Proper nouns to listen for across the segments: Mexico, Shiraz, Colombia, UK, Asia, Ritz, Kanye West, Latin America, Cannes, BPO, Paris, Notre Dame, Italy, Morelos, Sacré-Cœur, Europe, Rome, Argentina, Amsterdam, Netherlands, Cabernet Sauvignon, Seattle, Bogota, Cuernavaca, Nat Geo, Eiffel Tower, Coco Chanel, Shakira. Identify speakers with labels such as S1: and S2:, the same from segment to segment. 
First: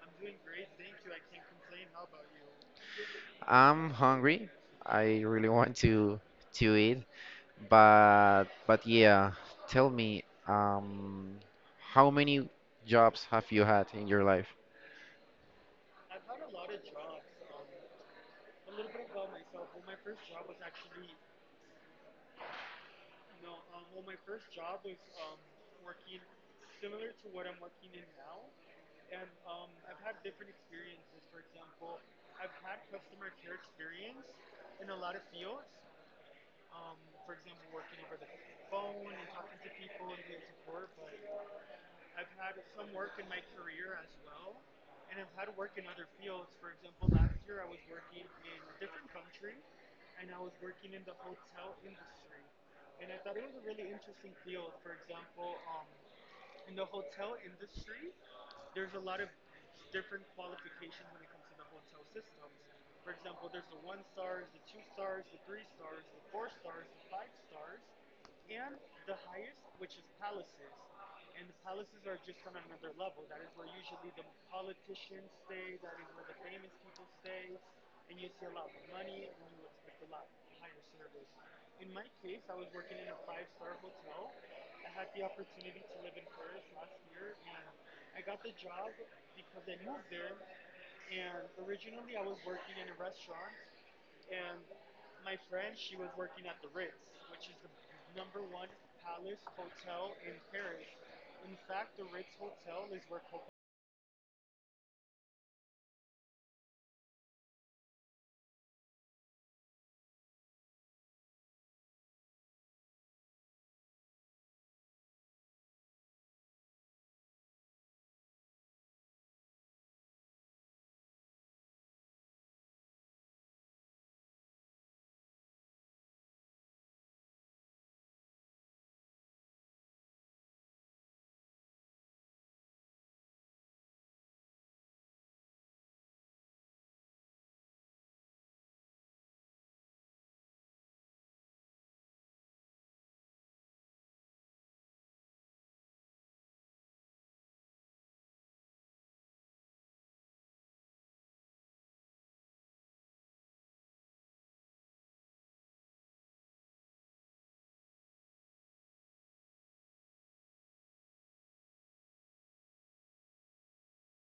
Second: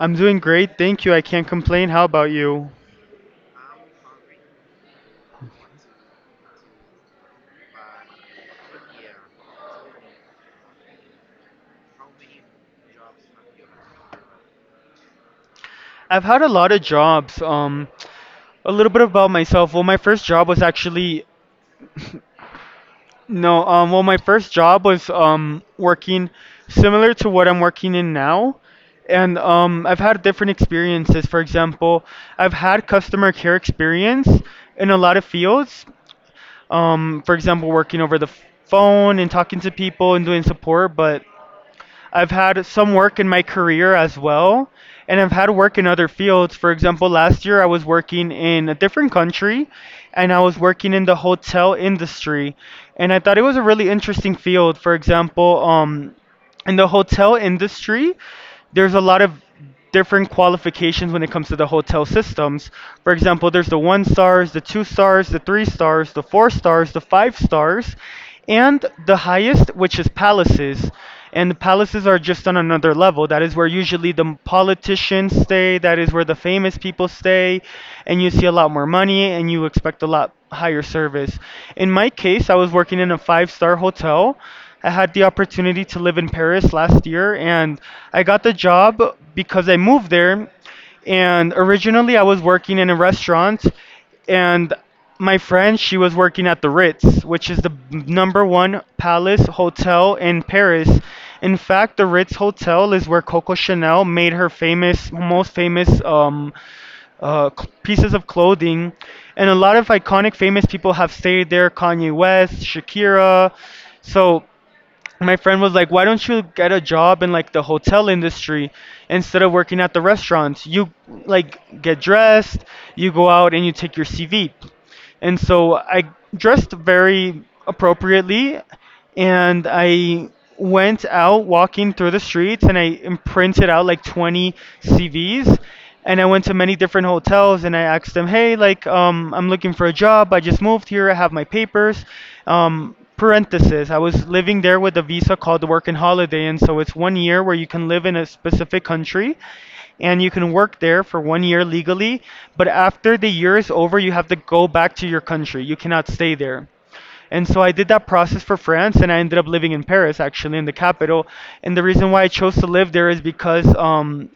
S1: I'm doing great, thank you. I can't complain. How about you?
S2: I'm hungry. I really want to eat, but yeah, tell me, how many jobs have you had in your life?
S1: I've had a lot of jobs. A little bit about myself. Well, my first job was actually no. Well, my first job was working similar to what I'm working in now, and I've had different experiences. For example, I've had customer care experience in a lot of fields. For example, working over the phone and talking to people and doing support, but I've had some work in my career as well, and I've had work in other fields. For example, last year I was working in a different country and I was working in the hotel industry, and I thought it was a really interesting field. For example, in the hotel industry, there's a lot of different qualifications when it comes to the hotel systems. For example, there's the one stars, the two stars, the three stars, the four stars, the five stars, and the highest, which is palaces. And the palaces are just on another level. That is where usually the politicians stay, that is where the famous people stay, and you see a lot more money and you expect a lot higher service. In my case, I was working in a five-star hotel. I had the opportunity to live in Paris last year, and I got the job because I moved there. And originally, I was working in a restaurant, and my friend, she was working at the Ritz, which is the number one palace hotel in Paris. In fact, the Ritz Hotel is where Coco Chanel made her famous, most famous pieces of clothing. And a lot of iconic, famous people have stayed there: Kanye West, Shakira. So my friend was like, "Why don't you get a job in like the hotel industry instead of working at the restaurants? You like get dressed, you go out and you take your CV." And so I dressed very appropriately and I went out walking through the streets and I imprinted out like 20 CVs, and I went to many different hotels and I asked them, "Hey, like I'm looking for a job. I just moved here. I have my papers." Parenthesis, I was living there with a visa called the work and holiday, and so it's one year where you can live in a specific country and you can work there for 1 year legally. But after the year is over, you have to go back to your country. You cannot stay there. And so I did that process for France, and I ended up living in Paris, actually, in the capital. And the reason why I chose to live there is because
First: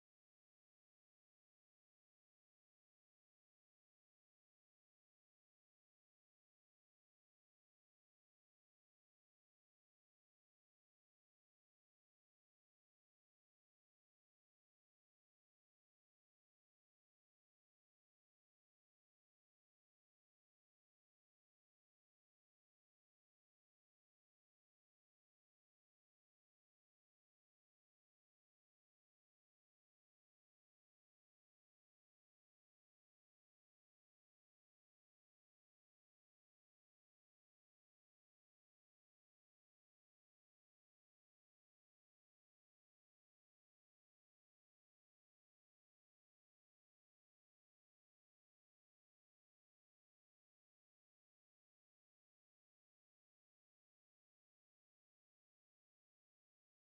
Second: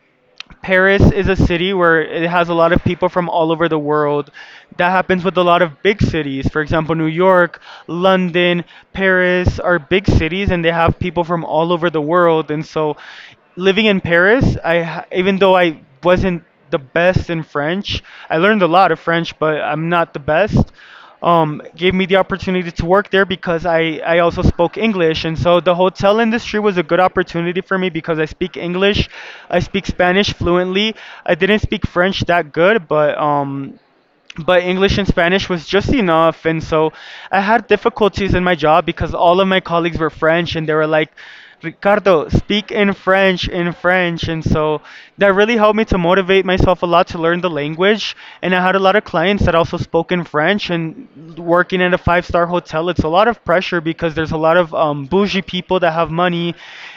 S1: Paris is a city where it has a lot of people from all over the world. That happens with a lot of big cities. For example, New York, London, Paris are big cities, and they have people from all over the world. And so living in Paris, even though I wasn't the best in French. I learned a lot of French, but I'm not the best. Gave me the opportunity to work there because I also spoke English. And so the hotel industry was a good opportunity for me because I speak English. I speak Spanish fluently. I didn't speak French that good, but English and Spanish was just enough. And so I had difficulties in my job because all of my colleagues were French and they were like, Ricardo, speak in French, in French. And so that really helped me to motivate myself a lot to learn the language. And I had a lot of clients that also spoke in French. And working at a five-star hotel, it's a lot of pressure because there's a lot of bougie people that have money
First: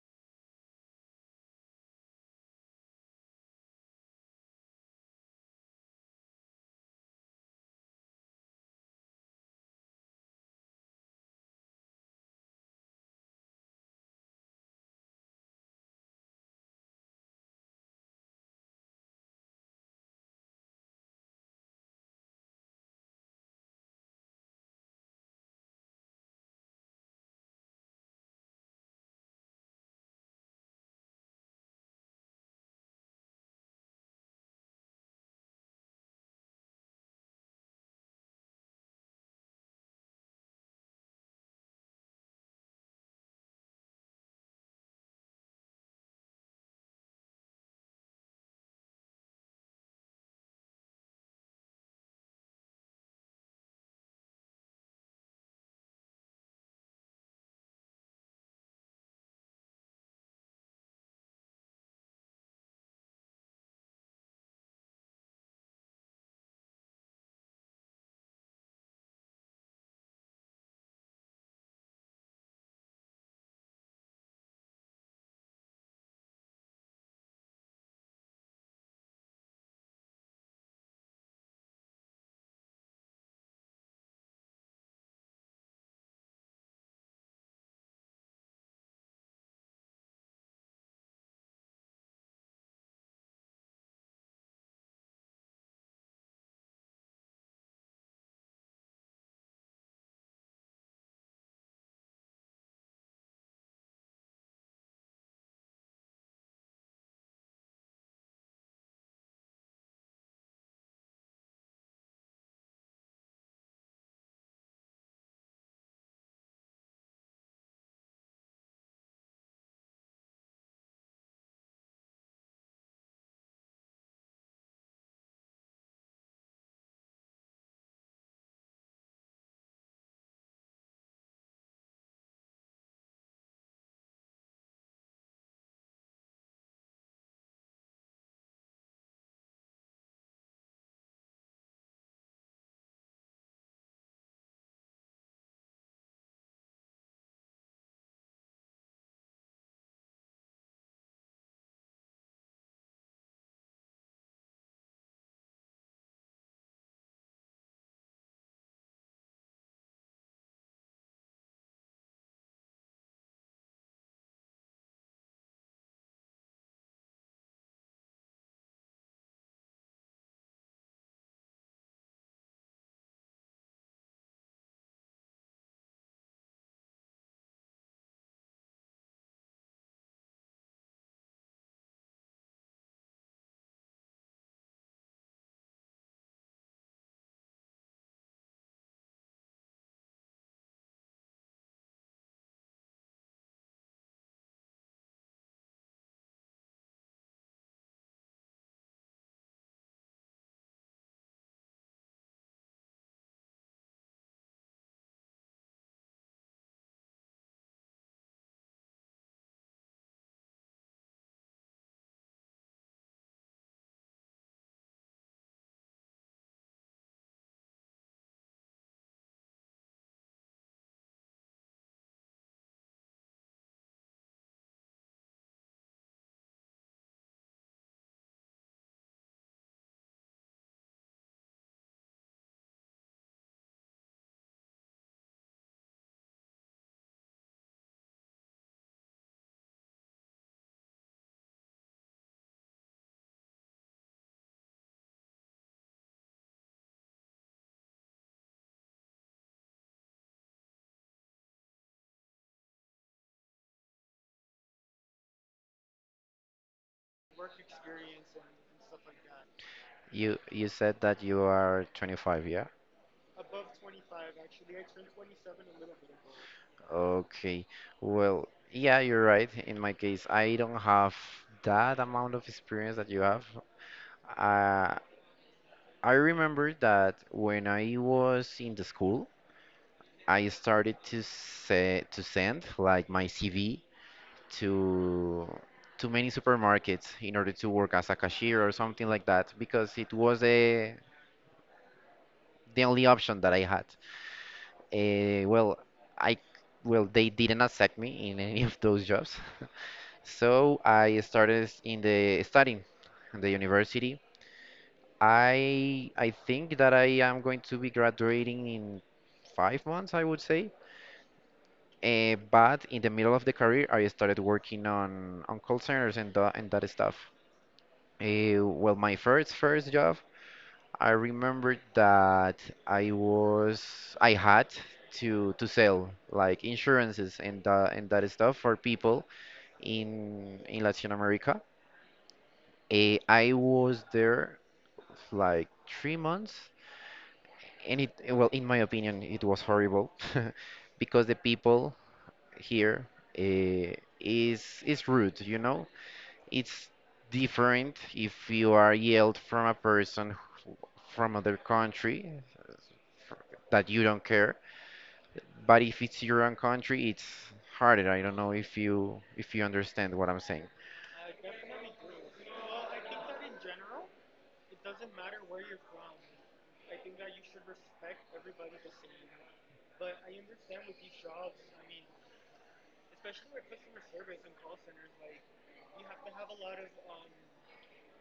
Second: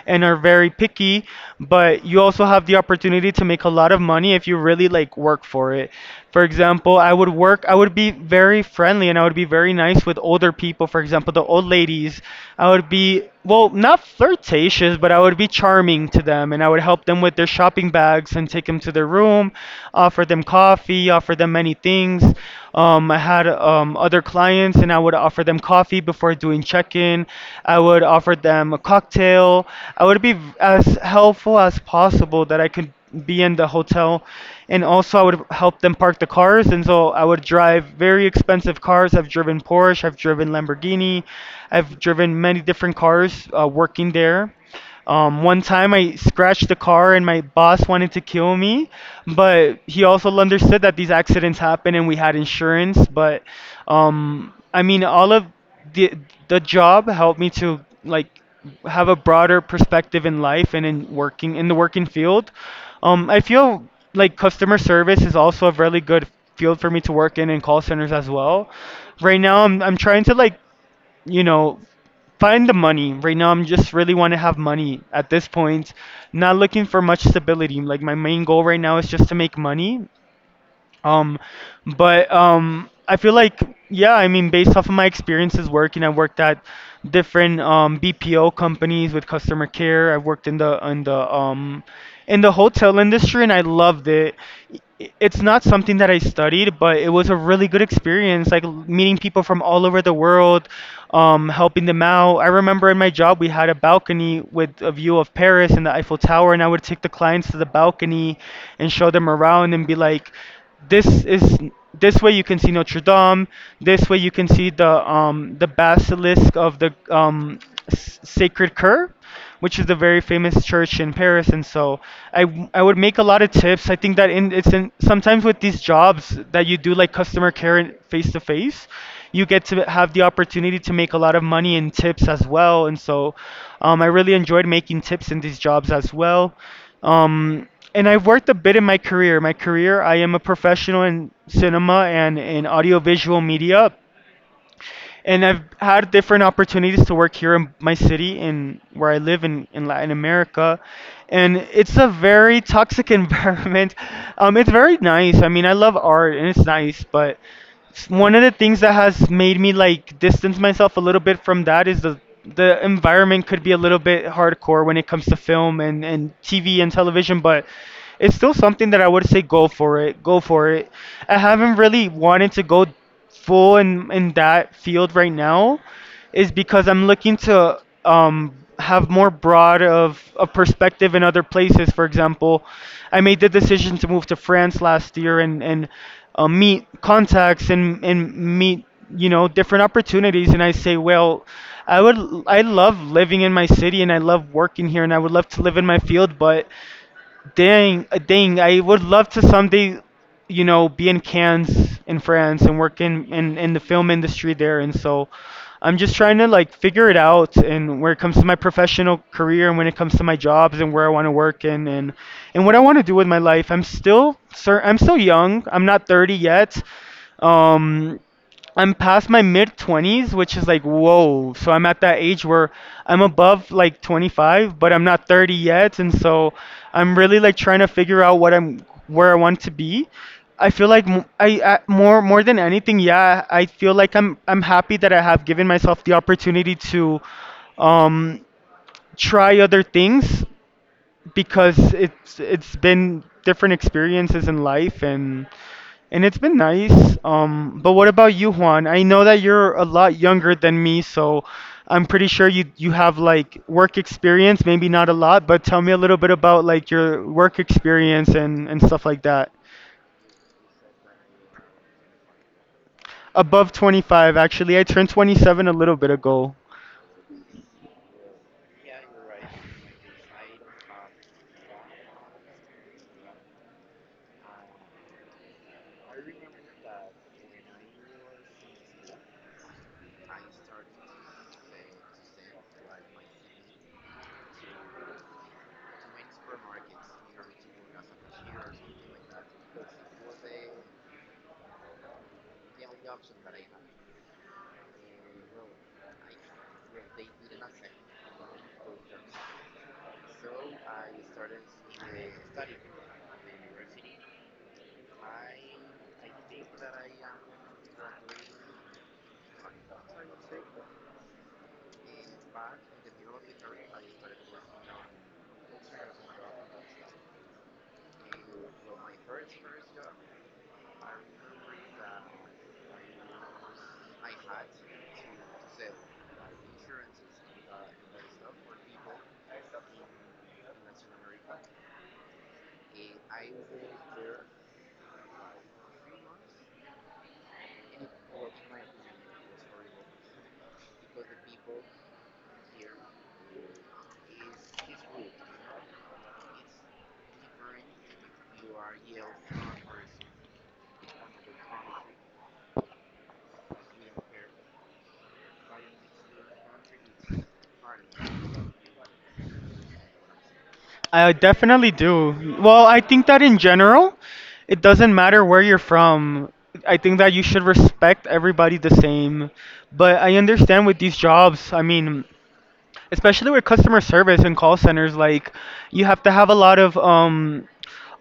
S1: and are very very picky, but you also have the opportunity to make a lot of money if you really like work for it. For example, I would be very friendly and I would be very nice with older people, for example, the old ladies. I would be, well, not flirtatious, but I would be charming to them and I would help them with their shopping bags and take them to their room, offer them coffee, offer them many things. I had other clients and I would offer them coffee before doing check-in. I would offer them a cocktail. I would be as helpful as possible that I could be in the hotel, and also I would help them park the cars, and so I would drive very expensive cars. I've driven Porsche, I've driven Lamborghini, I've driven many different cars working there. One time I scratched the car and my boss wanted to kill me, but he also understood that these accidents happen and we had insurance. But I mean, all of the the job helped me to like have a broader perspective in life and in working in the working field. I feel like customer service is also a really good field for me to work in and call centers as well. Right now, I'm trying to like you know, find the money. Right now, I'm just really want to have money at this point. Not looking for much stability. Like my main goal right now is just to make money, um, but I feel like yeah, I mean, based off of my experiences working, I worked at different BPO companies with customer care. I worked in the in the in the hotel industry, and I loved it. I- It's not something that I studied, but it was a really good experience, like meeting people from all over the world, helping them out. I remember in my job we had a balcony with a view of Paris and the Eiffel Tower, and I would take the clients to the balcony and show them around and be like, this is this way you can see Notre Dame. This way you can see the basilisk of the Sacred Cur, which is the very famous church in Paris. And so I would make a lot of tips. I think that in it's in sometimes with these jobs that you do like customer care and face to face, you get to have the opportunity to make a lot of money in tips as well. And so I really enjoyed making tips in these jobs as well. Um, and I've worked a bit in my career. My career, I am a professional in cinema and in audiovisual media, and I've had different opportunities to work here in my city in where I live in Latin America, and it's a very toxic environment. It's very nice. I mean, I love art and it's nice, but one of the things that has made me like distance myself a little bit from that is the environment could be a little bit hardcore when it comes to film and TV and television, but it's still something that I would say go for it. Go for it. I haven't really wanted to go full in that field right now is because I'm looking to have more broad of a perspective in other places. For example, I made the decision to move to France last year, and meet contacts and meet, you know, different opportunities. And I say, well, I would I love living in my city and I love working here and I would love to live in my field, but dang, dang! I would love to someday, you know, be in Cannes in France and work in the film industry there. And so, I'm just trying to like figure it out. And where it comes to my professional career, and when it comes to my jobs, and where I want to work, and what I want to do with my life. I'm still, sir, I'm still young. I'm not 30 yet. Um, I'm past my mid 20s, which is like, whoa. So I'm at that age where I'm above like 25, but I'm not 30 yet. And so I'm really like trying to figure out where I want to be. I feel like more than anything, yeah, I feel like I'm happy that I have given myself the opportunity to um, try other things because it's been different experiences in life, and it's been nice. But what about you, Juan? I know that you're a lot younger than me, so I'm pretty sure you have like work experience, maybe not a lot, but tell me a little bit about like your work experience and stuff like that.
S2: You said that you are 25, yeah?
S1: Above 25, actually, I turned 27 a little bit ago.
S2: Okay. Well, yeah, you're right. In my case, I don't have that amount of experience that you have. Uh, I remember that when I was in the school, I started to say to send like my CV to many supermarkets in order to work as a cashier or something like that because it was the only option that I had. Well, I well they didn't accept me in any of those jobs, so I started in the studying in the university. I think that I am going to be graduating in 5 months, I would say. But in the middle of the career, I started working on call centers and and that stuff. Well, my first job, I remember that I had to sell like insurances and that stuff for people in Latin America. I was there like 3 months, and it well, in my opinion, it was horrible because the people here uh, is rude, you know? It's different if you are yelled from a from other country f- that you don't care, but if it's your own country, it's harder. I don't know if you understand what I'm saying.
S1: I definitely do. Well, I think that in general, it doesn't matter where you're from. I think that you should respect everybody the same. But I understand with these jobs, I mean, especially with customer service and call centers, like you have to have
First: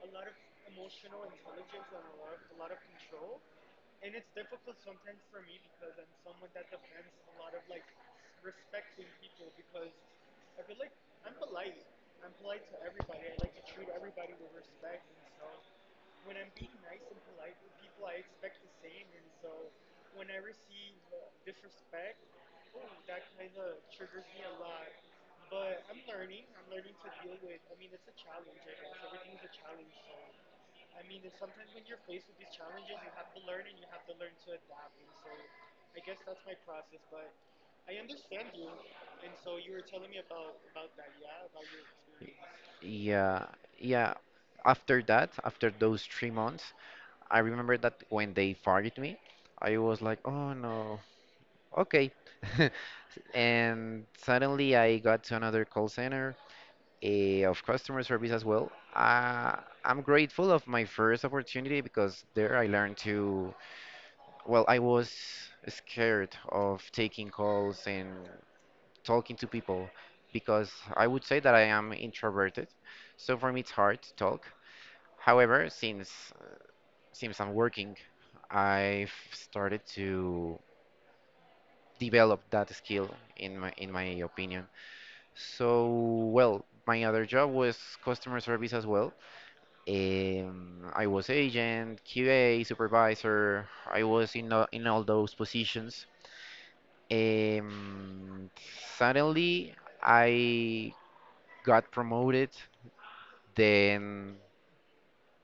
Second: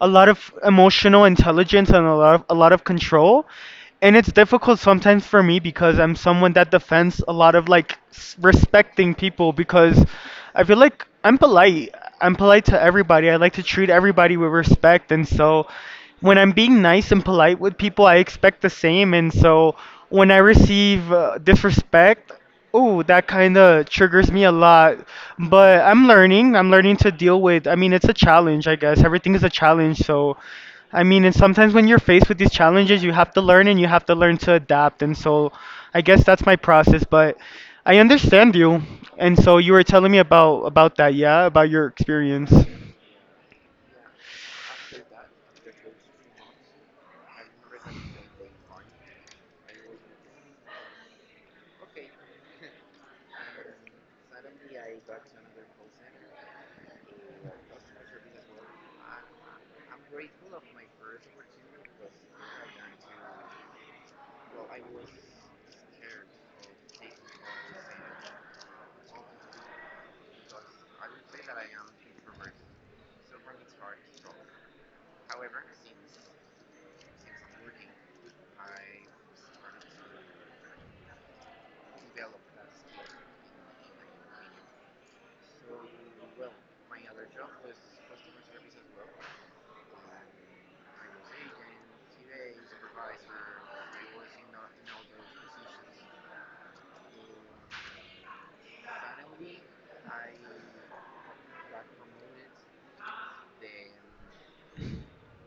S1: a lot of emotional intelligence and a lot of control, and it's difficult sometimes for me because I'm someone that defends a lot of like respecting people because I feel like I'm polite. I'm polite to everybody. I like to treat everybody with respect, and so when I'm being nice and polite with people, I expect the same. And so when I receive disrespect, oh, that kind of triggers me a lot, but I'm learning. I'm learning to deal with. I mean, it's a challenge, I guess. Everything is a challenge, so I mean, and sometimes when you're faced with these challenges, you have to learn and you have to learn to adapt. And so I guess that's my process, but I understand you. And so you were telling me about that, yeah, about your experience.
S2: Yeah, yeah. After that, after those 3 months, I remember that when they fired me, I was like, oh no, okay. And suddenly I got to another call center of customer service as well. I'm grateful of my first opportunity because there I learned to, well, I was scared of taking calls and talking to people because I would say that I am introverted. So for me it's hard to talk. However, since I'm working, I've started to develop that skill in my opinion. So, well, my other job was customer service as well. I was agent, QA, supervisor. I was in all those positions. Um, suddenly, I got promoted. Then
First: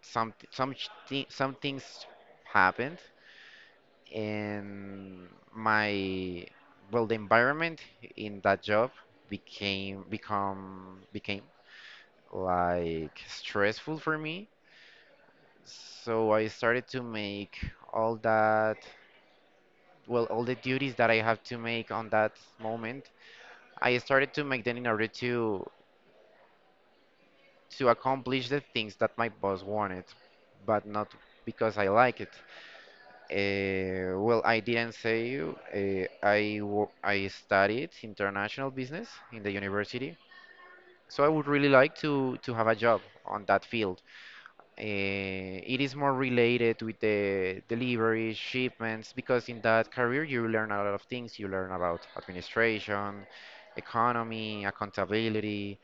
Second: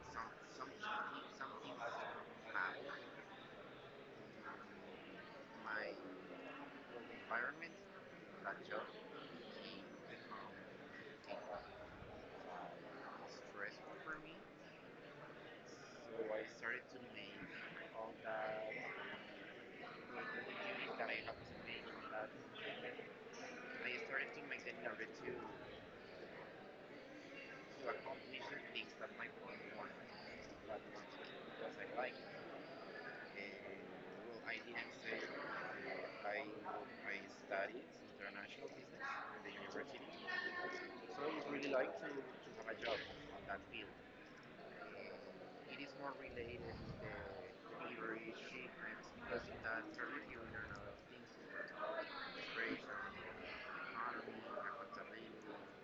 S2: some things happened, and my well, the environment in that job became like stressful for me. So I started to make all that, well, all the duties that I have to make on that moment. I started to make them in order to accomplish the things that my boss wanted, but not because I like it. Well, I didn't say I wo- I studied international business in the university, so I would really like to have a job on that field. Uh, it is more related with the delivery shipments because in that career you learn a lot of things. You learn about administration, economy, accountability,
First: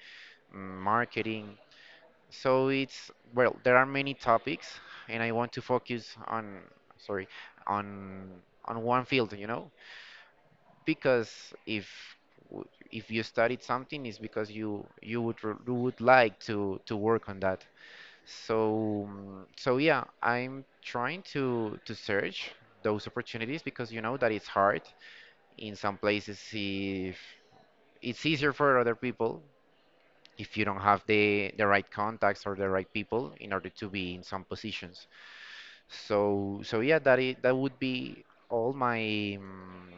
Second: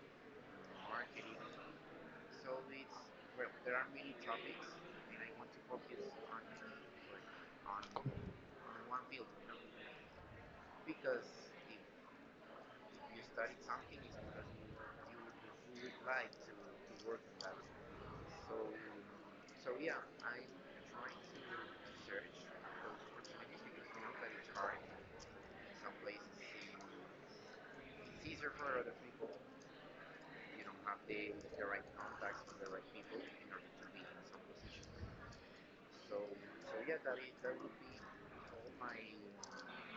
S2: marketing. So it's well, there are many topics, and I want to focus on sorry on one field, you know, because if you studied something, it's because you would you would like to work on that. So, so yeah, I'm trying to search those opportunities because you know that it's hard in some places if it's easier for other people if you don't have the right contacts or the right people in order to be in some positions. So, so yeah, that would be all my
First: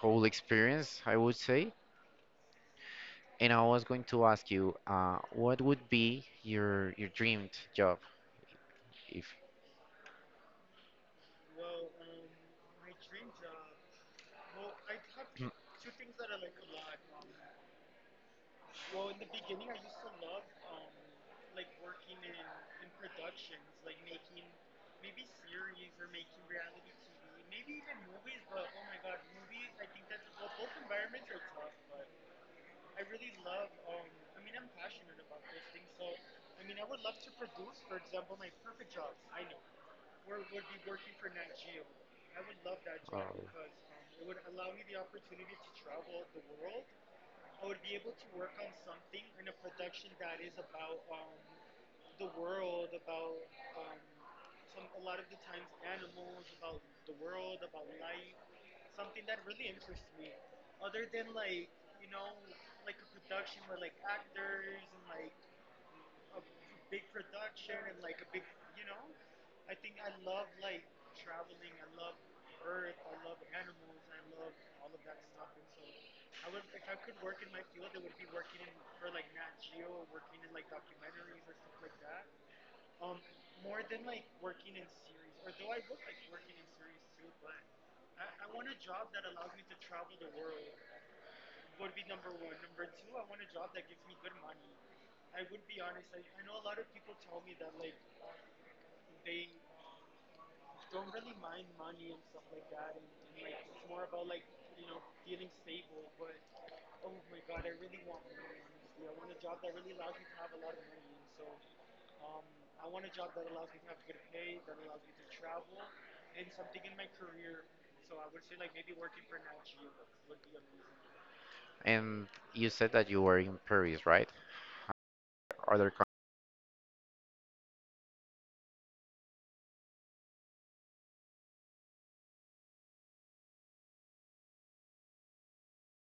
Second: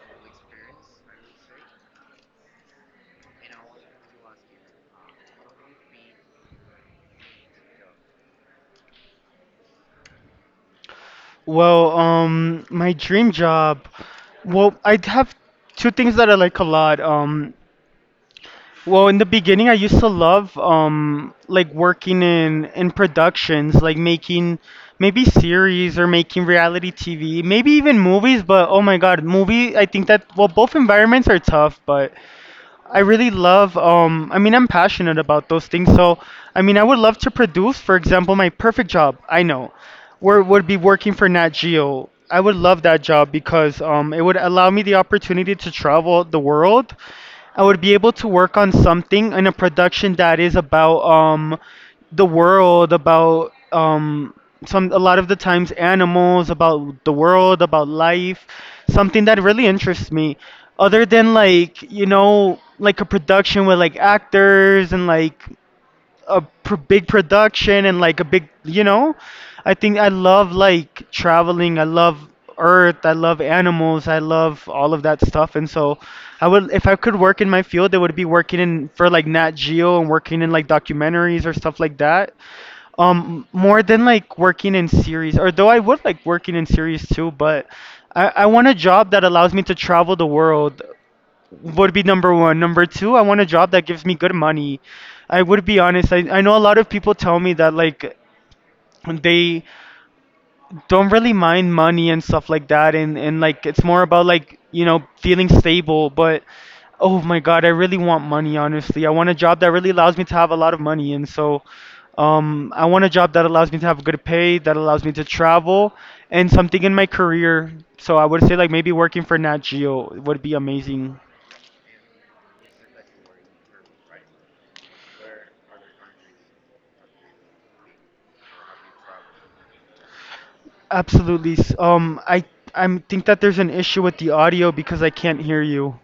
S2: whole experience, I would say. And I was going to ask you, what would be your dreamed job if?
S1: Well, my dream job. Well, I have two things that I like a lot. Well, in the beginning, I used to love like working in productions, like making maybe series or making reality TV, maybe even movies. But oh my God, movie, I think that, well, both environments are tough, but I really love, I mean, I'm passionate about those things. So, I mean, I would love to produce, for example. My perfect job, I know, where would be working for Nat Geo. I would love that job
S2: Oh.
S1: because it would allow me the opportunity to travel the world. I would be able to work on something in a production that is about, the world, about, some a lot of the times animals, about the world, about life, something that really interests me, other than like, you know, like a production with like actors and like big production and like a big, you know. I think I love like traveling, I love earth, I love animals, I love all of that stuff. And so I would, if I could work in my field, it would be working in for like Nat Geo and working in like documentaries or stuff like that. More than like working in series, or though I would like working in series too, but I want a job that allows me to travel the world would be number one. Number two, I want a job that gives me good money. I would be honest. I know a lot of people tell me that like they don't really mind money and stuff like that, and like it's more about like, you know, feeling stable. But oh my god, I really want money, honestly. I want a job that really allows me to have a lot of money. And so I want a job that allows me to have good pay, that allows me to travel and something in my career. So I would say like maybe working for Nat Geo would be amazing.
S2: And you said that you were in Paris, right? Other country,
S1: Absolutely. I think that there's an issue with the audio because I can't hear you.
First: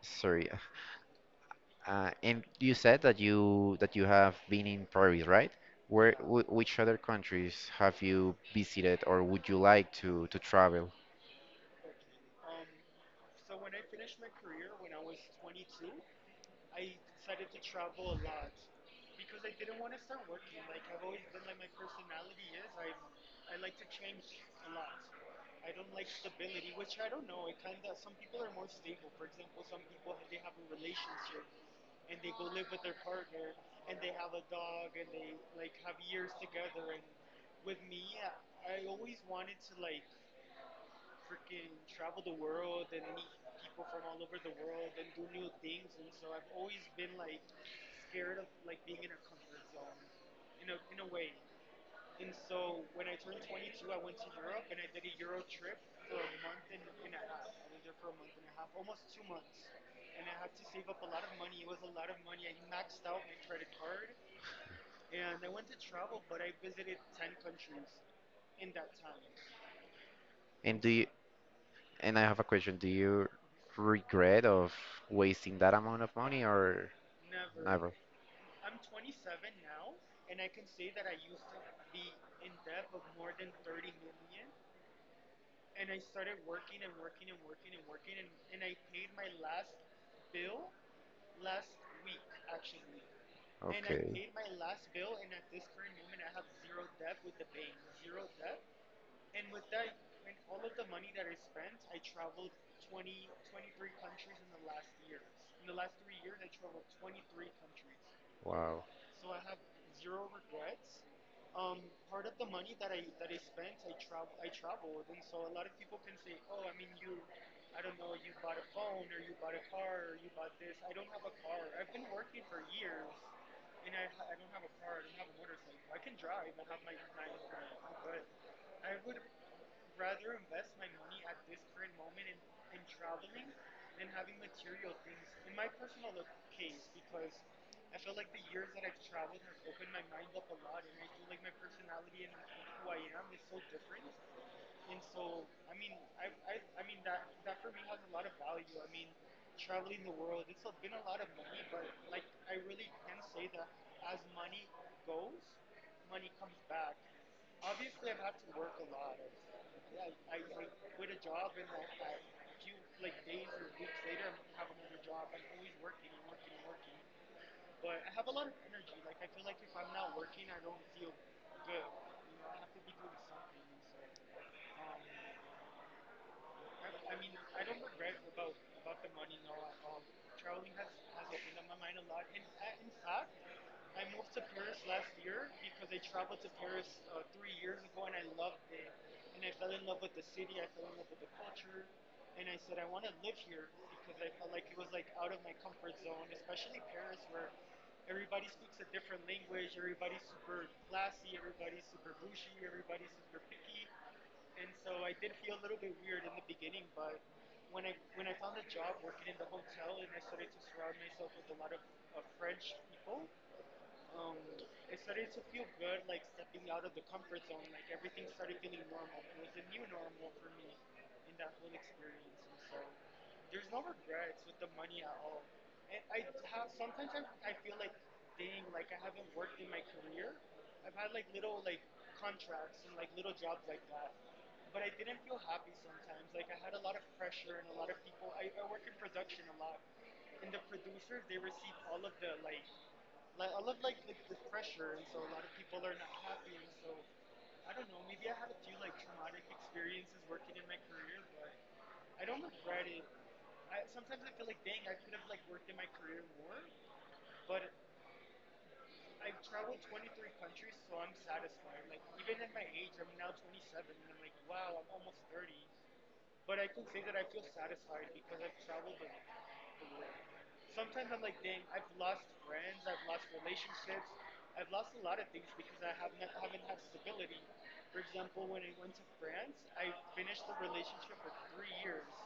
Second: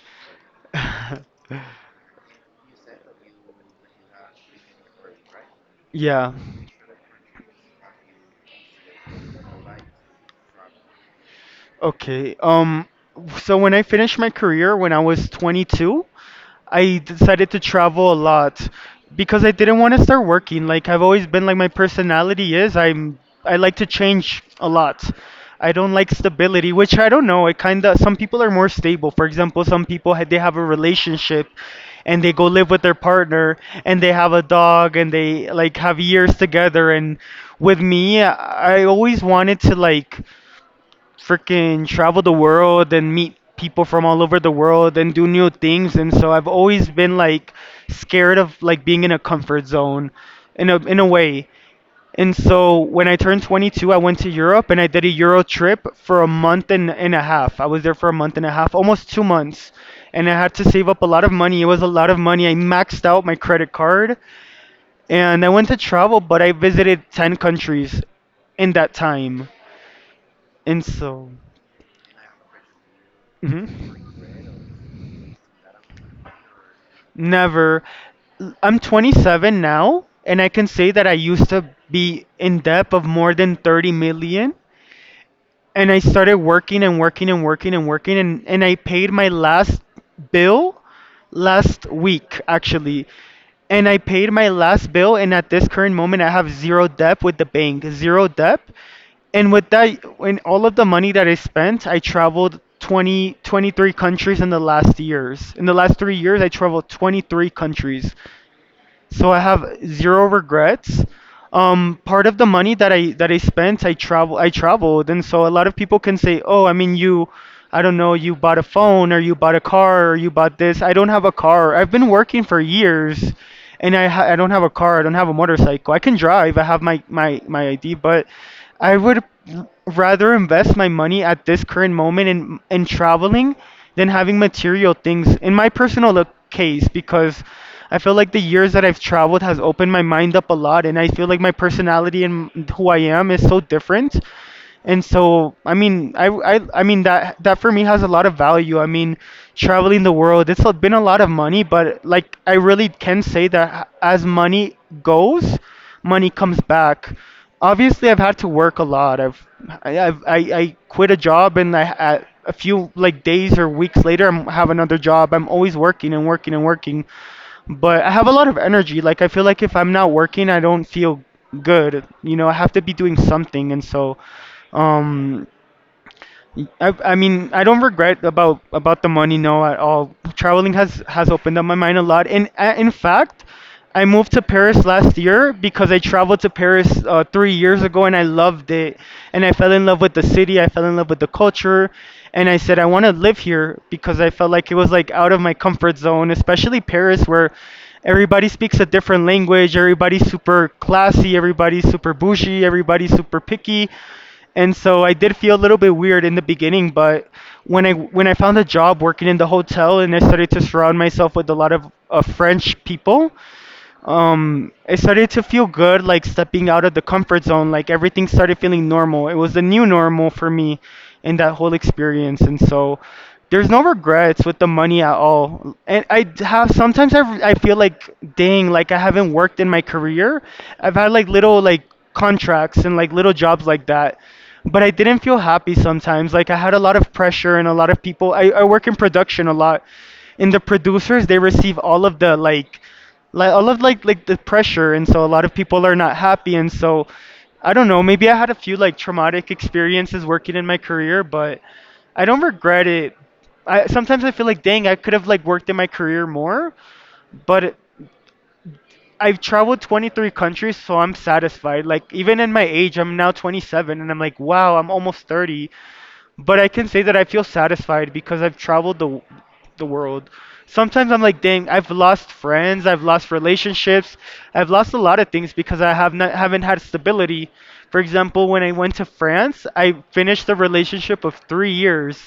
S2: sorry. And you said that you have been in Paris, right? Where,
S1: yeah.
S2: wh which other countries have you visited, or would you like to travel?
S1: Okay. So when I finished my career when I was 22, I decided to travel a lot because I didn't want to start working. Like I've always been like, my personality is, I'm, I like to change a lot. I don't like stability, which I don't know. It kind of, some people are more stable. For example, some people they have a relationship and they go live with their partner and they have a dog and they like have years together. And with me, I always wanted to like freaking travel the world and meet people from all over the world and do new things. And so I've always been like scared of like being in a comfort zone, in a way. And so when I turned 22, I went to Europe and I did a Euro trip for a month and a half. I was there for a month and a half, almost 2 months. And I had to save up a lot of money. It was a lot of money. I maxed out my credit card and I went to travel, but I visited 10 countries in that time.
S2: And
S1: And
S2: do you,
S1: so,
S2: and I have a question. Do you
S1: mhm.
S2: regret of wasting that amount of money, or
S1: Never.
S2: never?
S1: I'm 27 now, and I can say that I used to be in debt of more than 30 million, and I started working and working and working and working. And I paid my last bill last week, actually. And I
S2: Okay.
S1: paid my last bill, and at this current moment I have zero debt with the bank, zero debt. And with that and all of the money that I spent, I traveled 20 23 countries in the last years. In the last 3 years I traveled 23 countries.
S2: Wow.
S1: So I have zero regrets. Part of the money that I spent, I traveled. And so a lot of people can say, "Oh, I mean, you, I don't know, you bought a phone or you bought a car or you bought this." I don't have a car. I've been working for years, and I don't have a car. I don't have a motorcycle. I can drive. I have my ID, but I would rather invest my money at this current moment in traveling than having material things in my personal case, because I feel like the years that I've traveled has opened my mind up a lot, and I feel like my personality and who I am is so different. And so, I mean, I mean that for me has a lot of value. I mean, traveling the world, it's been a lot of money, but like I really can say that as money goes, money comes back. Obviously, I've had to work a lot. I quit a job, and I a few like days or weeks later, I have another job. I'm always working and working and working, but I have a lot of energy. Like I feel like if I'm not working, I don't feel good. You know, I have to be doing something. And so um I mean, I don't regret about the money, no, at all. Traveling has opened up my mind a lot, and in fact, I moved to Paris last year because I traveled to Paris 3 years ago, and I loved it, and I fell in love with the city. I fell in love with the culture, and I said I want to live here because I felt like it was like out of my comfort zone, especially Paris, where everybody speaks a different language, everybody's super classy, everybody's super bougie, everybody's super picky. And so I did feel a little bit weird in the beginning. But when I found a job working in the hotel and I started to surround myself with a lot of French people, it started to feel good, like stepping out of the comfort zone. Like everything started feeling normal. It was the new normal for me in that whole experience. And so there's no regrets with the money at all. And I d- have sometimes I feel like, dang, like I haven't worked in my career. I've had like little like contracts and like little jobs like that, but I didn't feel happy sometimes. Like I had a lot of pressure and a lot of people, I work in production a lot, and the producers, they receive all of the like I love like the pressure, and so a lot of people are not happy. And so I don't know. Maybe I had a few like traumatic experiences working in my career, but I don't regret it. I sometimes I feel like, dang, I could have like worked in my career more, but I've traveled 23 countries, so I'm satisfied. Like even in my age, I'm now 27, and I'm like, wow, I'm almost 30. But I can say that I feel satisfied because I've traveled the world. Sometimes I'm like, dang, I've lost friends, I've lost relationships, I've lost a lot of things because I haven't had stability. For example, when I went to France, I finished a relationship of 3 years,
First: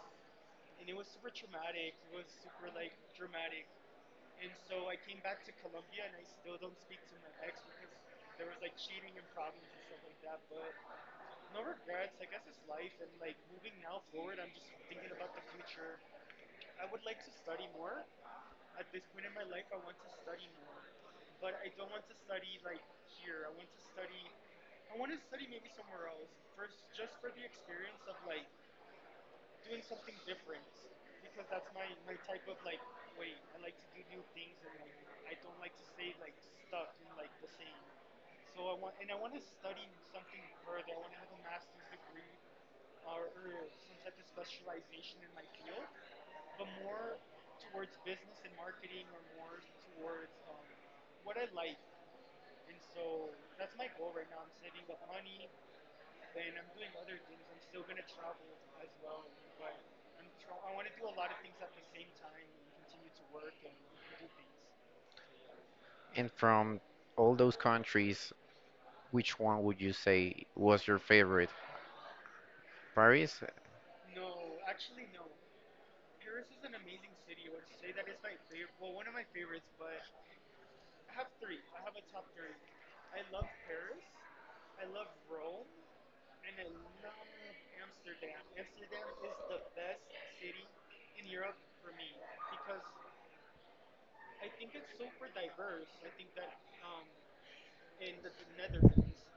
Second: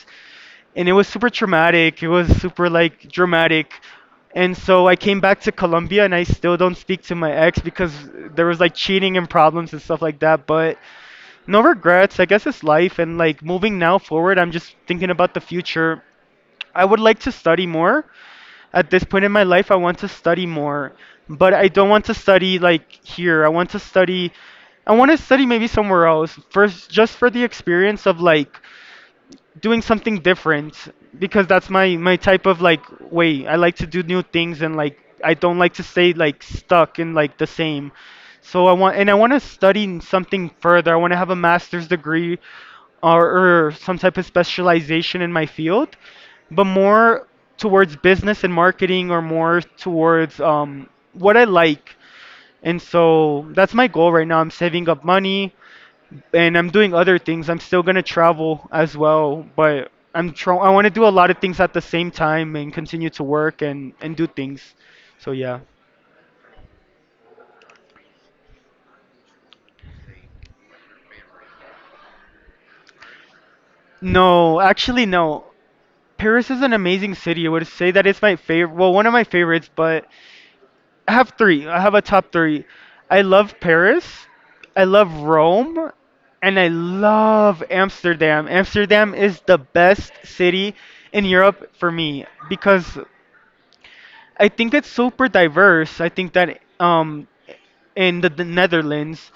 S1: and it was super traumatic. It was super like dramatic. And so I came back to Colombia and I still don't speak to my ex because there was like cheating and problems and stuff like that. But no regrets. I guess it's life, and like moving now forward, I'm just thinking about the future. I would like to study more. At this point in my life, I want to study more, but I don't want to study like here. I want to study. I want to study maybe somewhere else first, just for the experience of like doing something different because that's my type of like way. I like to do new things and like I don't like to stay like stuck in like the same. I want to study something further. I want to have a master's degree or some type of specialization in my field, but more towards business and marketing or more towards what I like. And so that's my goal right now. I'm saving up money and I'm doing other things. I'm still gonna travel as well, but I want to do a lot of things at the same time and continue to work and do things. So yeah.
S2: And from all those countries, which one would you say was your favorite? Paris?
S1: No, actually no. Paris is an amazing city. I would say that it's my favorite, well, one of my favorites, but I have three. I have a top three. I love Paris. I love Rome. And I love Amsterdam. Amsterdam is the best city in Europe for me because I think it's super diverse. I think that, in the Netherlands,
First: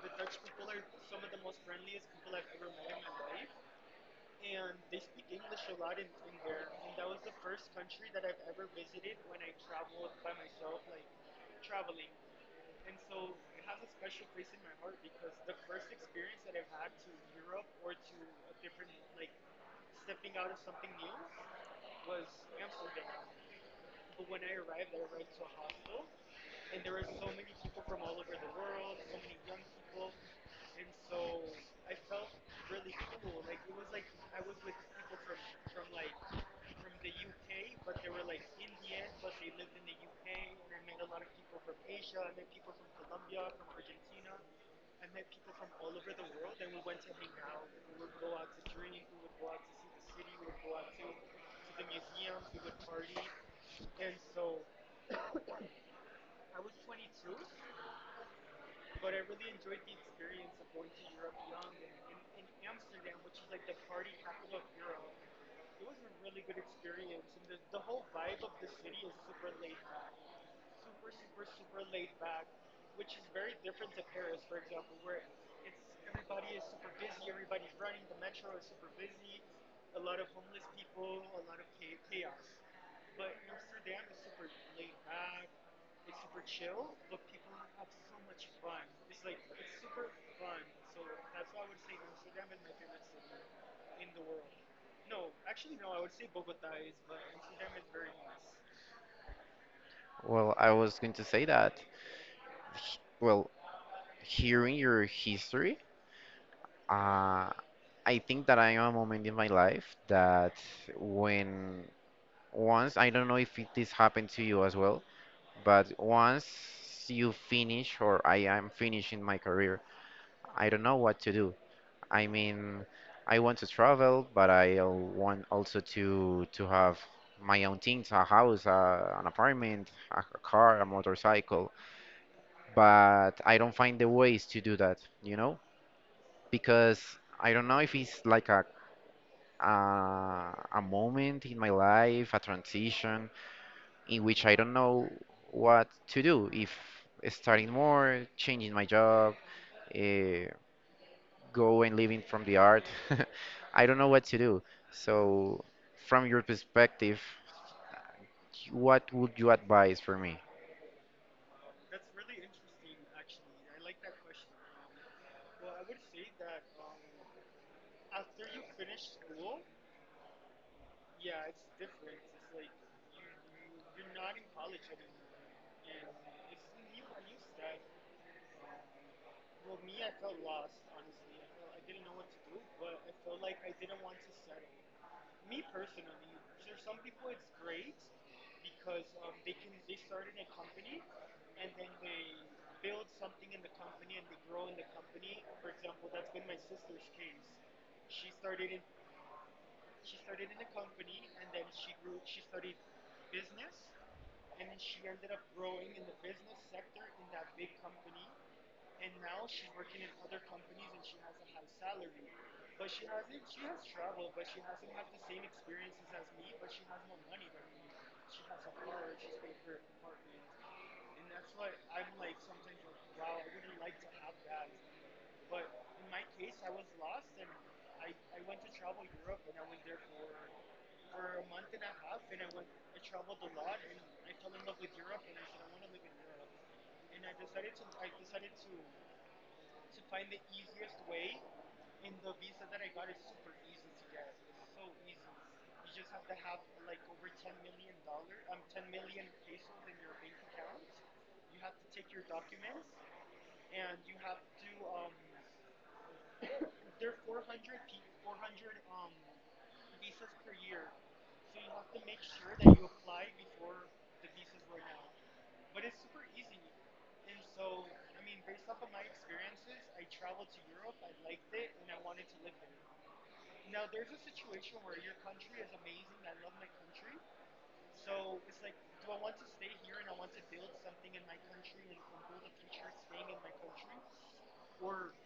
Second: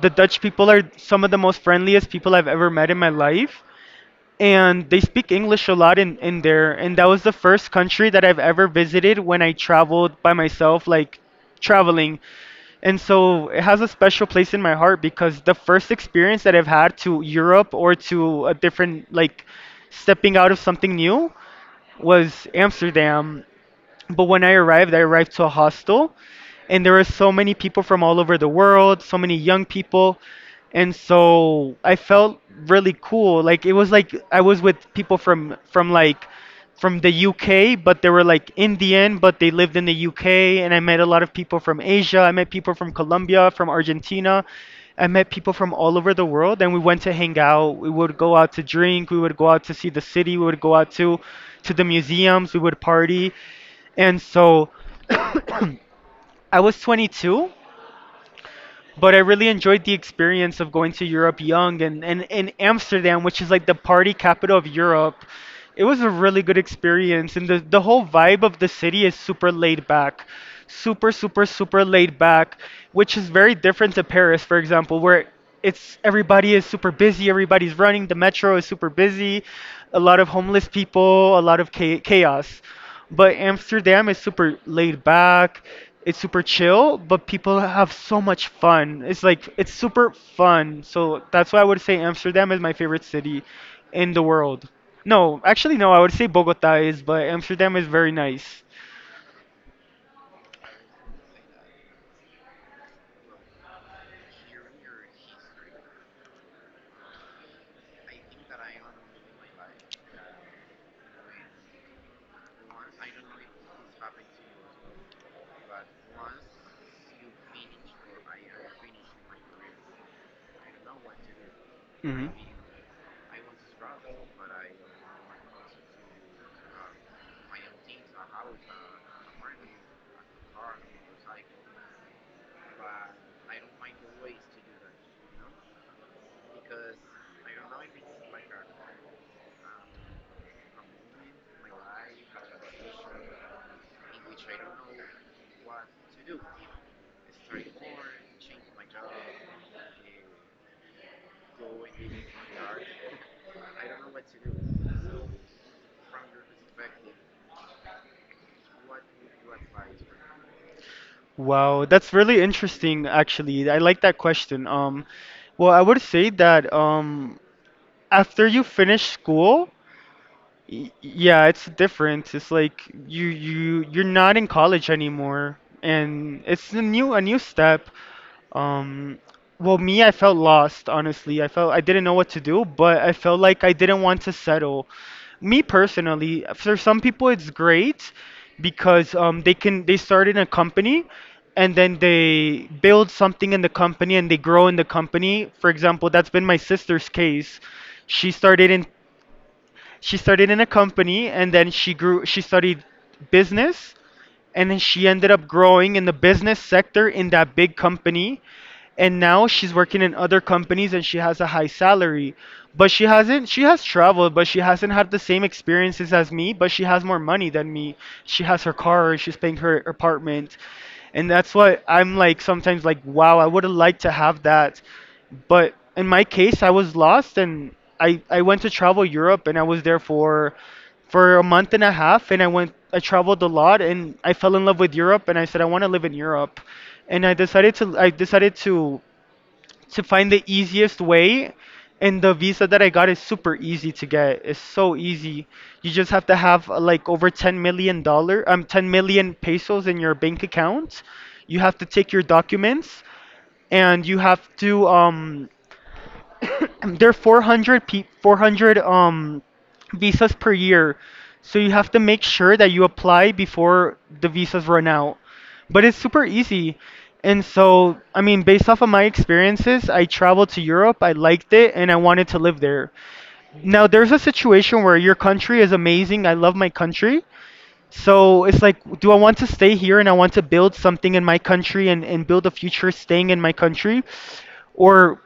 S1: the Dutch people are some of the most friendliest people I've ever met in my life. And they speak English a lot in there. And that was the first country that I've ever visited when I traveled by myself, like traveling. And so it has a special place in my heart because the first experience that I've had to Europe or to a different, like stepping out of something new was Amsterdam. But when I arrived to a hostel, and there were so many people from all over the world, so many young people, and so I felt really cool. Like it was like I was with people from like from the UK, but they were like Indian, but they lived in the UK, and I met a lot of people from Asia. I met people from Colombia, from Argentina. I met people from all over the world, and we went to hang out. We would go out to drink. We would go out to see the city. We would go out to the museums. We would party, and so I was 22, but I really enjoyed the experience of going to Europe young, and Amsterdam, which is like the party capital of Europe. It was a really good experience, and the whole vibe of the city is super laid back. Super laid back, which is very different to Paris, for example, where it's everybody is super busy, everybody's running, the metro is super busy, a lot of homeless people, a lot of chaos. But Amsterdam is super laid back. It's super chill, but people have so much fun. It's like it's super fun. So that's why I would say Amsterdam is my favorite city in the world. No, actually no, I would say Bogota is, but Amsterdam is very nice.
S2: Well, I was going to say that. Well, hearing your history, uh, I think that I am a moment in my life that when once, I don't know if it, this happened to you as well, but once you finish or I am finishing my career, I don't know what to do. I mean, I want to travel, but I want also to have my own things, a house, an apartment, a car, a motorcycle. But I don't find the ways to do that, you know? Because I don't know if it's like a, a moment in my life, a transition in which I don't know what to do. If starting more, changing my job, uh, go and living from the art, I don't know what to do. So, from your perspective, what would you advise for me?
S1: Wow, that's really interesting actually. I like that question. Well, I would say that, after you finish school, yeah, it's different. It's like you you're not in college anymore, and it's a new step. Um, well, me, I felt lost, honestly. I felt I didn't know what to do, but I felt like I didn't want to settle. Me personally, for some people, it's great because, they can they start in a company and then they build something in the company and they grow in the company. For example, that's been my sister's case. She started in she started in a company and then she studied business and then she ended up growing in the business sector in that big company, and now she's working in other companies and she has a high salary, but she hasn't she has traveled, but she hasn't had the same experiences as me, but she has more money than me. She has her car, she's paying her apartment, and that's why I'm like sometimes like, wow, I would have liked to have that. But in my case, I was lost, and I went to travel Europe, and I was there for a month and a half, and I traveled a lot and I fell in love with Europe, and I said I want to live in Europe. And I decided to find the easiest way, and the visa that I got is super easy to get. It's so easy. You just have to have like over 10 million dollars, 10 million pesos in your bank account. You have to take your documents, and you have to, um, they're 400 pe 400, um, visas per year. So you have to make sure that you apply before the visas run out. But it's super easy. And so, I mean, based off of my experiences, I traveled to Europe, I liked it, and I wanted to live there. Now, there's a situation where your country is amazing. I love my country. So it's like, do I want to stay here and I want to build something in my country and build a future staying in my country? Or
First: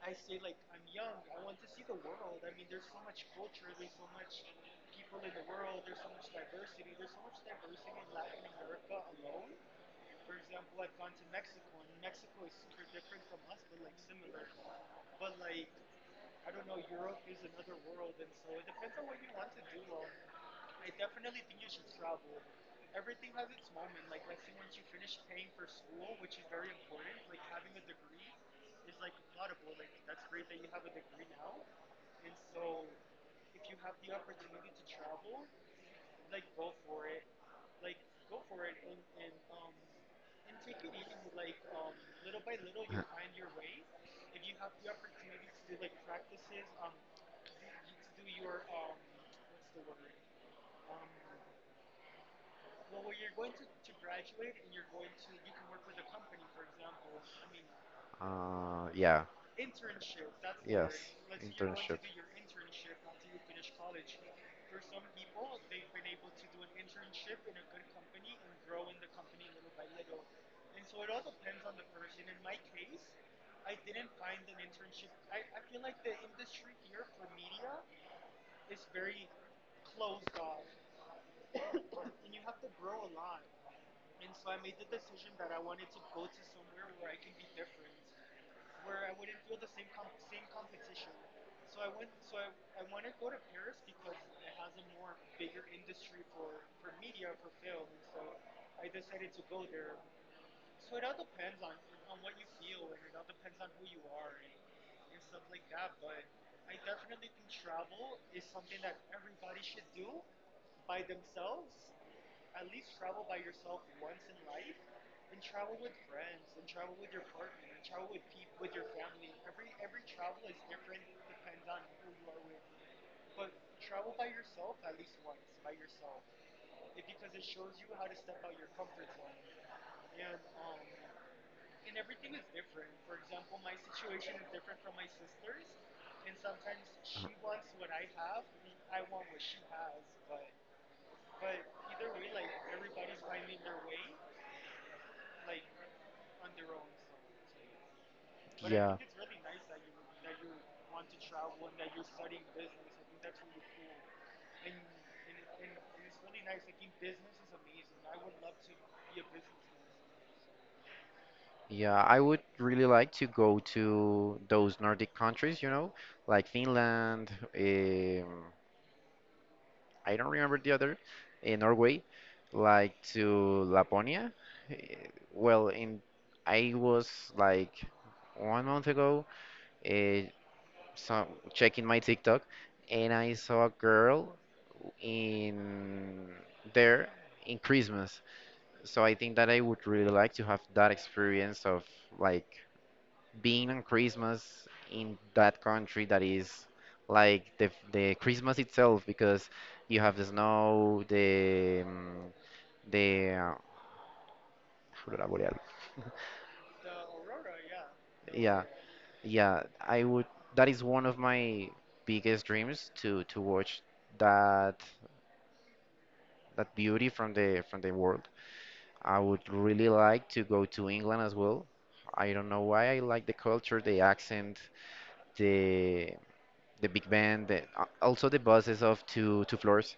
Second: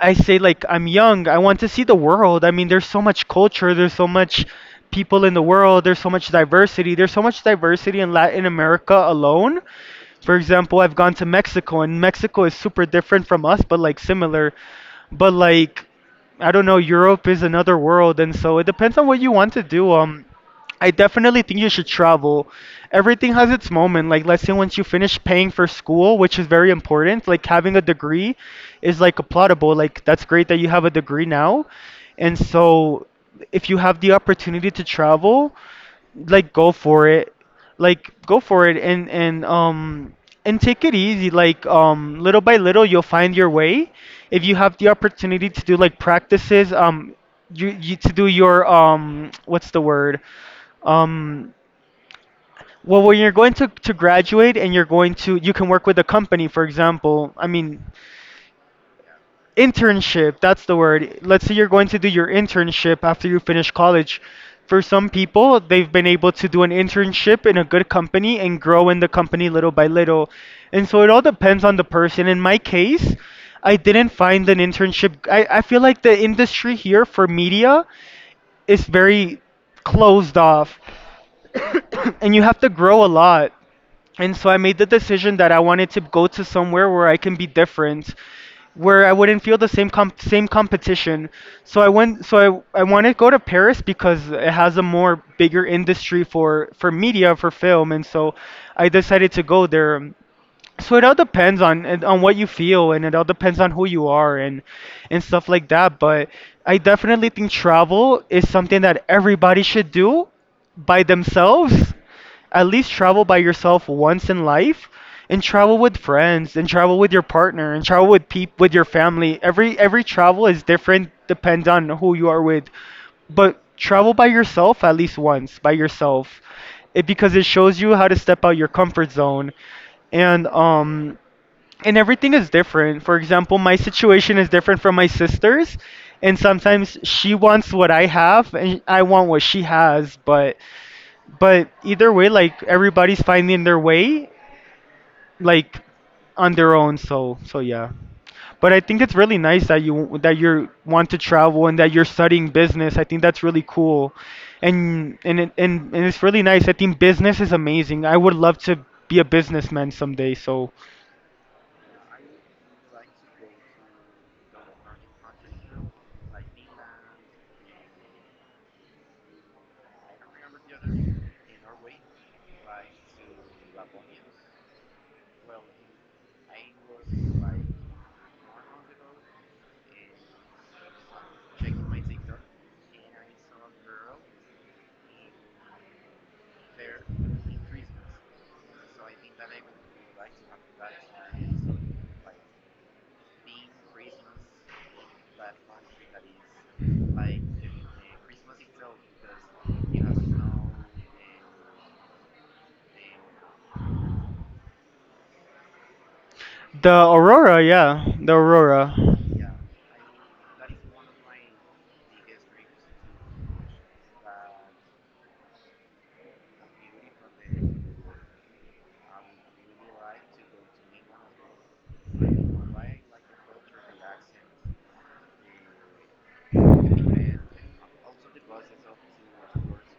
S1: I say like I'm young. I want to see the world. I mean, there's so much culture. There's so much people in the world. There's so much diversity. There's so much diversity in Latin America alone. For example, I've gone to Mexico, and Mexico is super different from us, but like similar. But like, I don't know. Europe is another world, and so it depends on what you want to do. I definitely think you should travel. Everything has its moment. Like, let's say once you finish paying for school, which is very important, like having a degree is like applaudable. Like, that's great that you have a degree now. And so, if you have the opportunity to travel, like go for it, like go for it and and um and take it easy, like, little by little you'll find your way. If you have the opportunity to do like practices, you to do your, what's the word, um, well, when you're going to graduate and you're going to, you can work with a company, for example. I mean,
S2: Yeah. Yes, internship.
S1: internship,
S2: Uh-huh.
S1: that's the word. Let's
S2: Yeah.
S1: say you're going to do your internship after you finish college. For some people, they've been able to do an internship in a good company and grow in the company little by little. And so it all depends on the person. In my case, I didn't find an internship. I feel like the industry here for media is very closed off and you have to grow a lot. And so I made the decision that I wanted to go to somewhere where I can be different, where I wouldn't feel the same competition. So I went. So I wanted to go to Paris because it has a more bigger industry for media for film, and so I decided to go there. So it all depends on on what you feel, and it all depends on who you are, and stuff like that. But I definitely think travel is something that everybody should do by themselves. At least travel by yourself once in life, and travel with friends, and travel with your partner, and travel with peop with your family. Every travel is different, depends on who you are with. But travel by yourself, at least once by yourself, because it shows you how to step out your comfort zone, and, and everything is different. For example, my situation is different from my sister's, and sometimes she wants what I have, and I want what she has. But either way, like everybody's finding their way, like, on their own. So yeah. But I think it's really nice that you want to travel and that you're studying business. I think that's really cool, and it's really nice. I think business is amazing. I would love to be a businessman someday. So
S2: Yeah, I would really like to go to those Nordic countries, you know, like Finland, um, I don't remember the other, in Norway, like to Laponia. Eh, Well, in I was like 1 month ago, uh, so checking my TikTok, and I saw a girl in there in Christmas. So I think that I would really like to have that experience of like being on Christmas in that country that is like the Christmas itself because you have the snow, the the uh, aurora boreal.
S1: the
S2: Yeah,
S1: Aurora.
S2: yeah. I would. That is one of my biggest dreams to watch that that beauty from the world. I would really like to go to England as well. I don't know why I like the culture, the accent, the big band, the, also the buses of two floors.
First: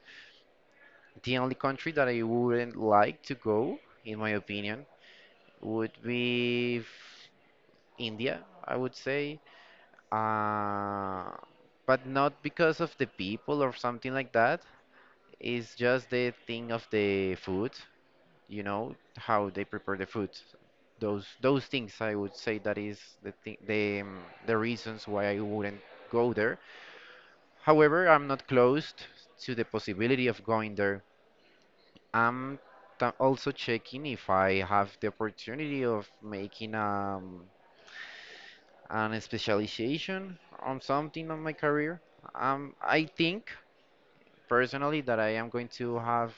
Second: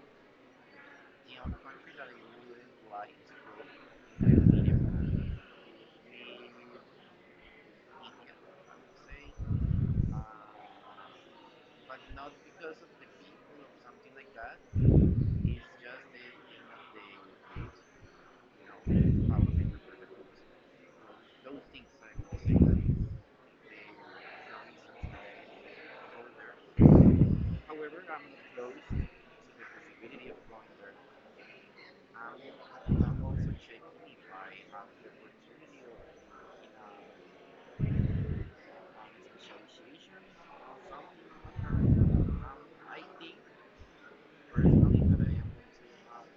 S2: The only country that I wouldn't like to go, in my opinion, would be India. I would say, uh, but not because of the people or something like that. It's just the thing of the food. You know how they prepare the food. Those things I would say that is the thing, the reasons why I wouldn't go there. However, I'm not closed to the possibility of going there. I'm also checking if I have the opportunity of making an specialization on something on my career. I think personally that I am going to have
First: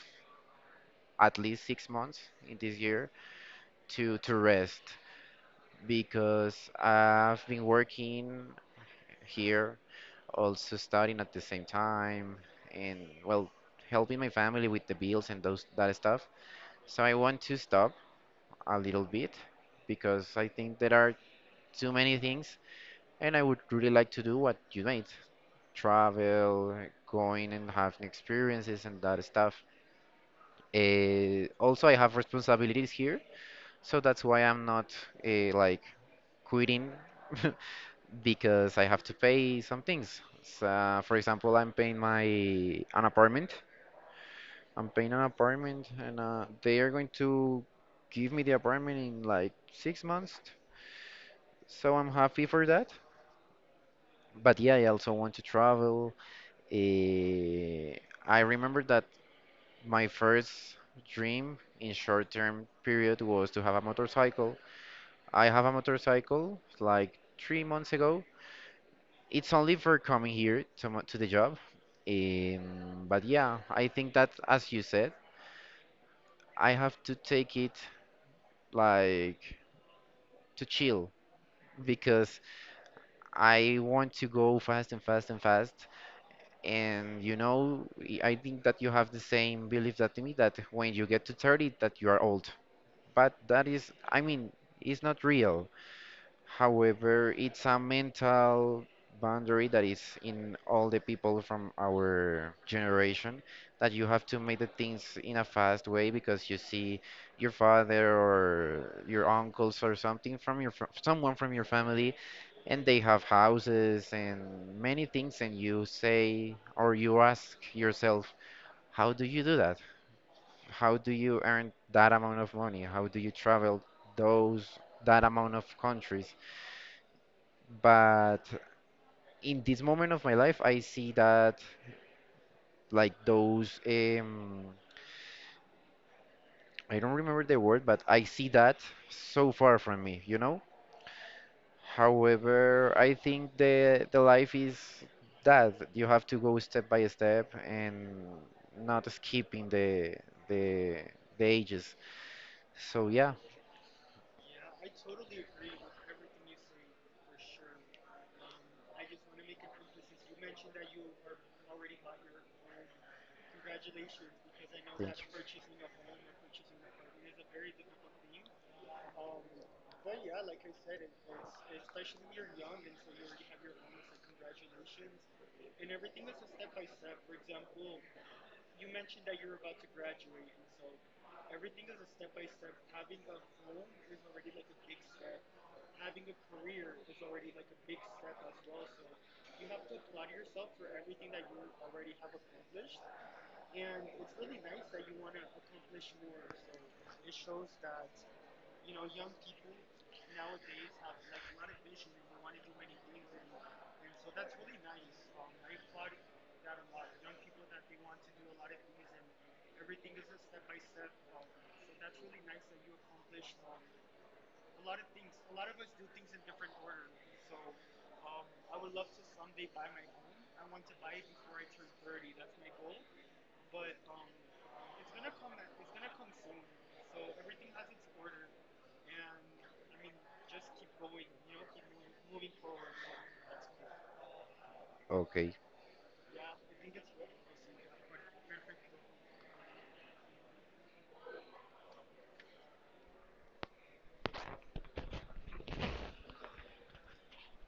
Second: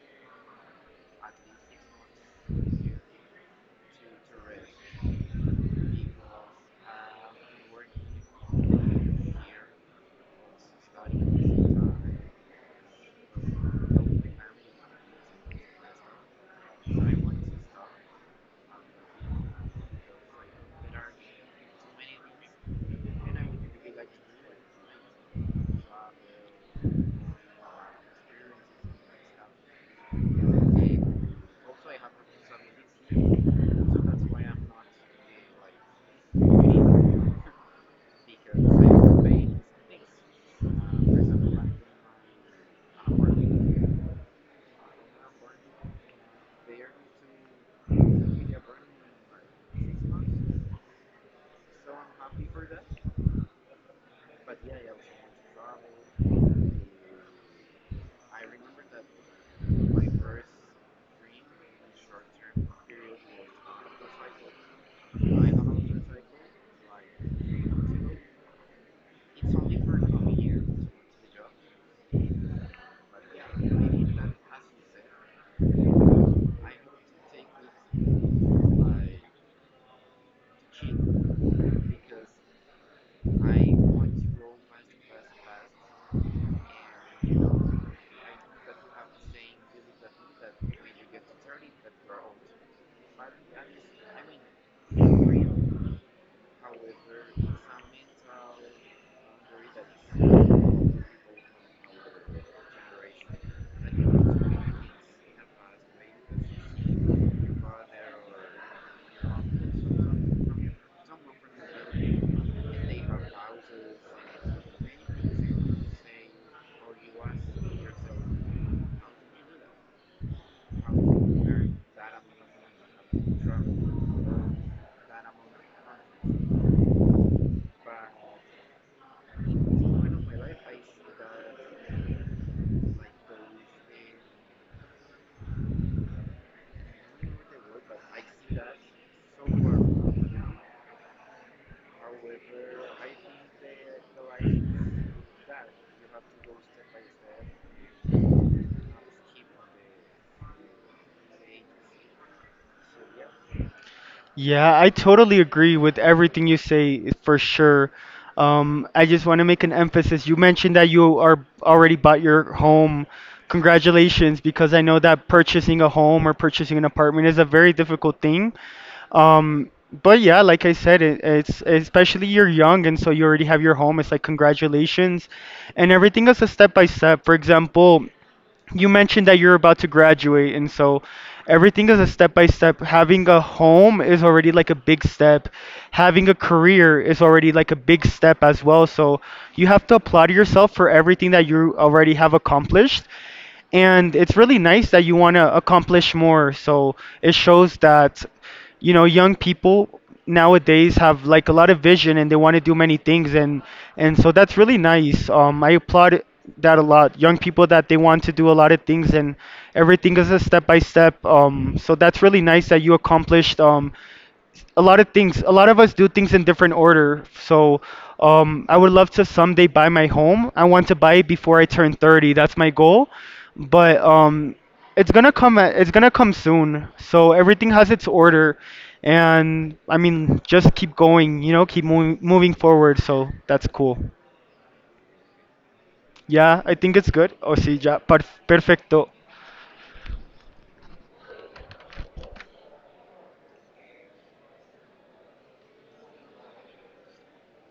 S2: at least 6 months in this year to rest because I've been working here, also studying at the same time, and well, helping my family with the bills and those that stuff. So I want to stop a little bit because I think there are too many things and I would really like to do what you made. Travel, going and having experiences and that stuff. Also, I have responsibilities here, so that's why I'm not like quitting because I have to pay some things. So, for example, I'm paying my an apartment. I'm paying an apartment, and they are going to give me the apartment in like 6 months. So I'm happy for that. But yeah, I also want to travel. Eh, I remember that my first dream in short-term period was to have a motorcycle. I have a motorcycle like 3 months ago. It's only for coming here to, to the job. But yeah, I think that, as you said, I have to take it like to chill because I want to go fast and fast and fast. And you know, I think that you have the same belief that me that when you get to 30 that you are old. But that is, I mean, it's not real. However, it's a mental boundary that is in all the people from our generation that you have to make the things in a fast way because you see your father or your uncles or something from your fr someone from your family and they have houses and many things and you say or you ask yourself how do you do that, how do you earn that amount of money, how do you travel those that amount of countries, but in this moment of my life I see that like those I don't remember the word but I see that so far from me, you know. However, I think the life is that you have to go step by step and not skipping the the ages. So yeah,
S1: Yeah, I totally agree with everything you say for sure. I just want to make an emphasis. You mentioned that you are already bought your home. Congratulations, because I know
S2: thank
S1: that
S2: you.
S1: purchasing a home or purchasing an apartment is a very difficult thing. Um, but yeah, like I said, it's especially you're young, and so you already have your home. It's like congratulations, and everything is a step by step. For example, you mentioned that you're about to graduate, and so everything is a step by step. Having a home is already like a big step, having a career is already like a big step as well. So you have to applaud yourself for everything that you already have accomplished, and it's really nice that you want to accomplish more. So it shows that, you know, young people nowadays have like a lot of vision and they want to do many things, and so that's really nice. I applaud that a lot. Young people that they want to do a lot of things, and everything is a step by step. So that's really nice that you accomplished, um, a lot of things. A lot of us do things in different order. So, I would love to someday buy my home. I want to buy it before I turn 30. That's my goal. But, it's gonna come. It's gonna come soon. So everything has its order, and I mean, just keep going. You know, keep moving forward. So that's cool.
S2: Okay.
S1: Yeah, I think it's good. O sí, ya, perfecto.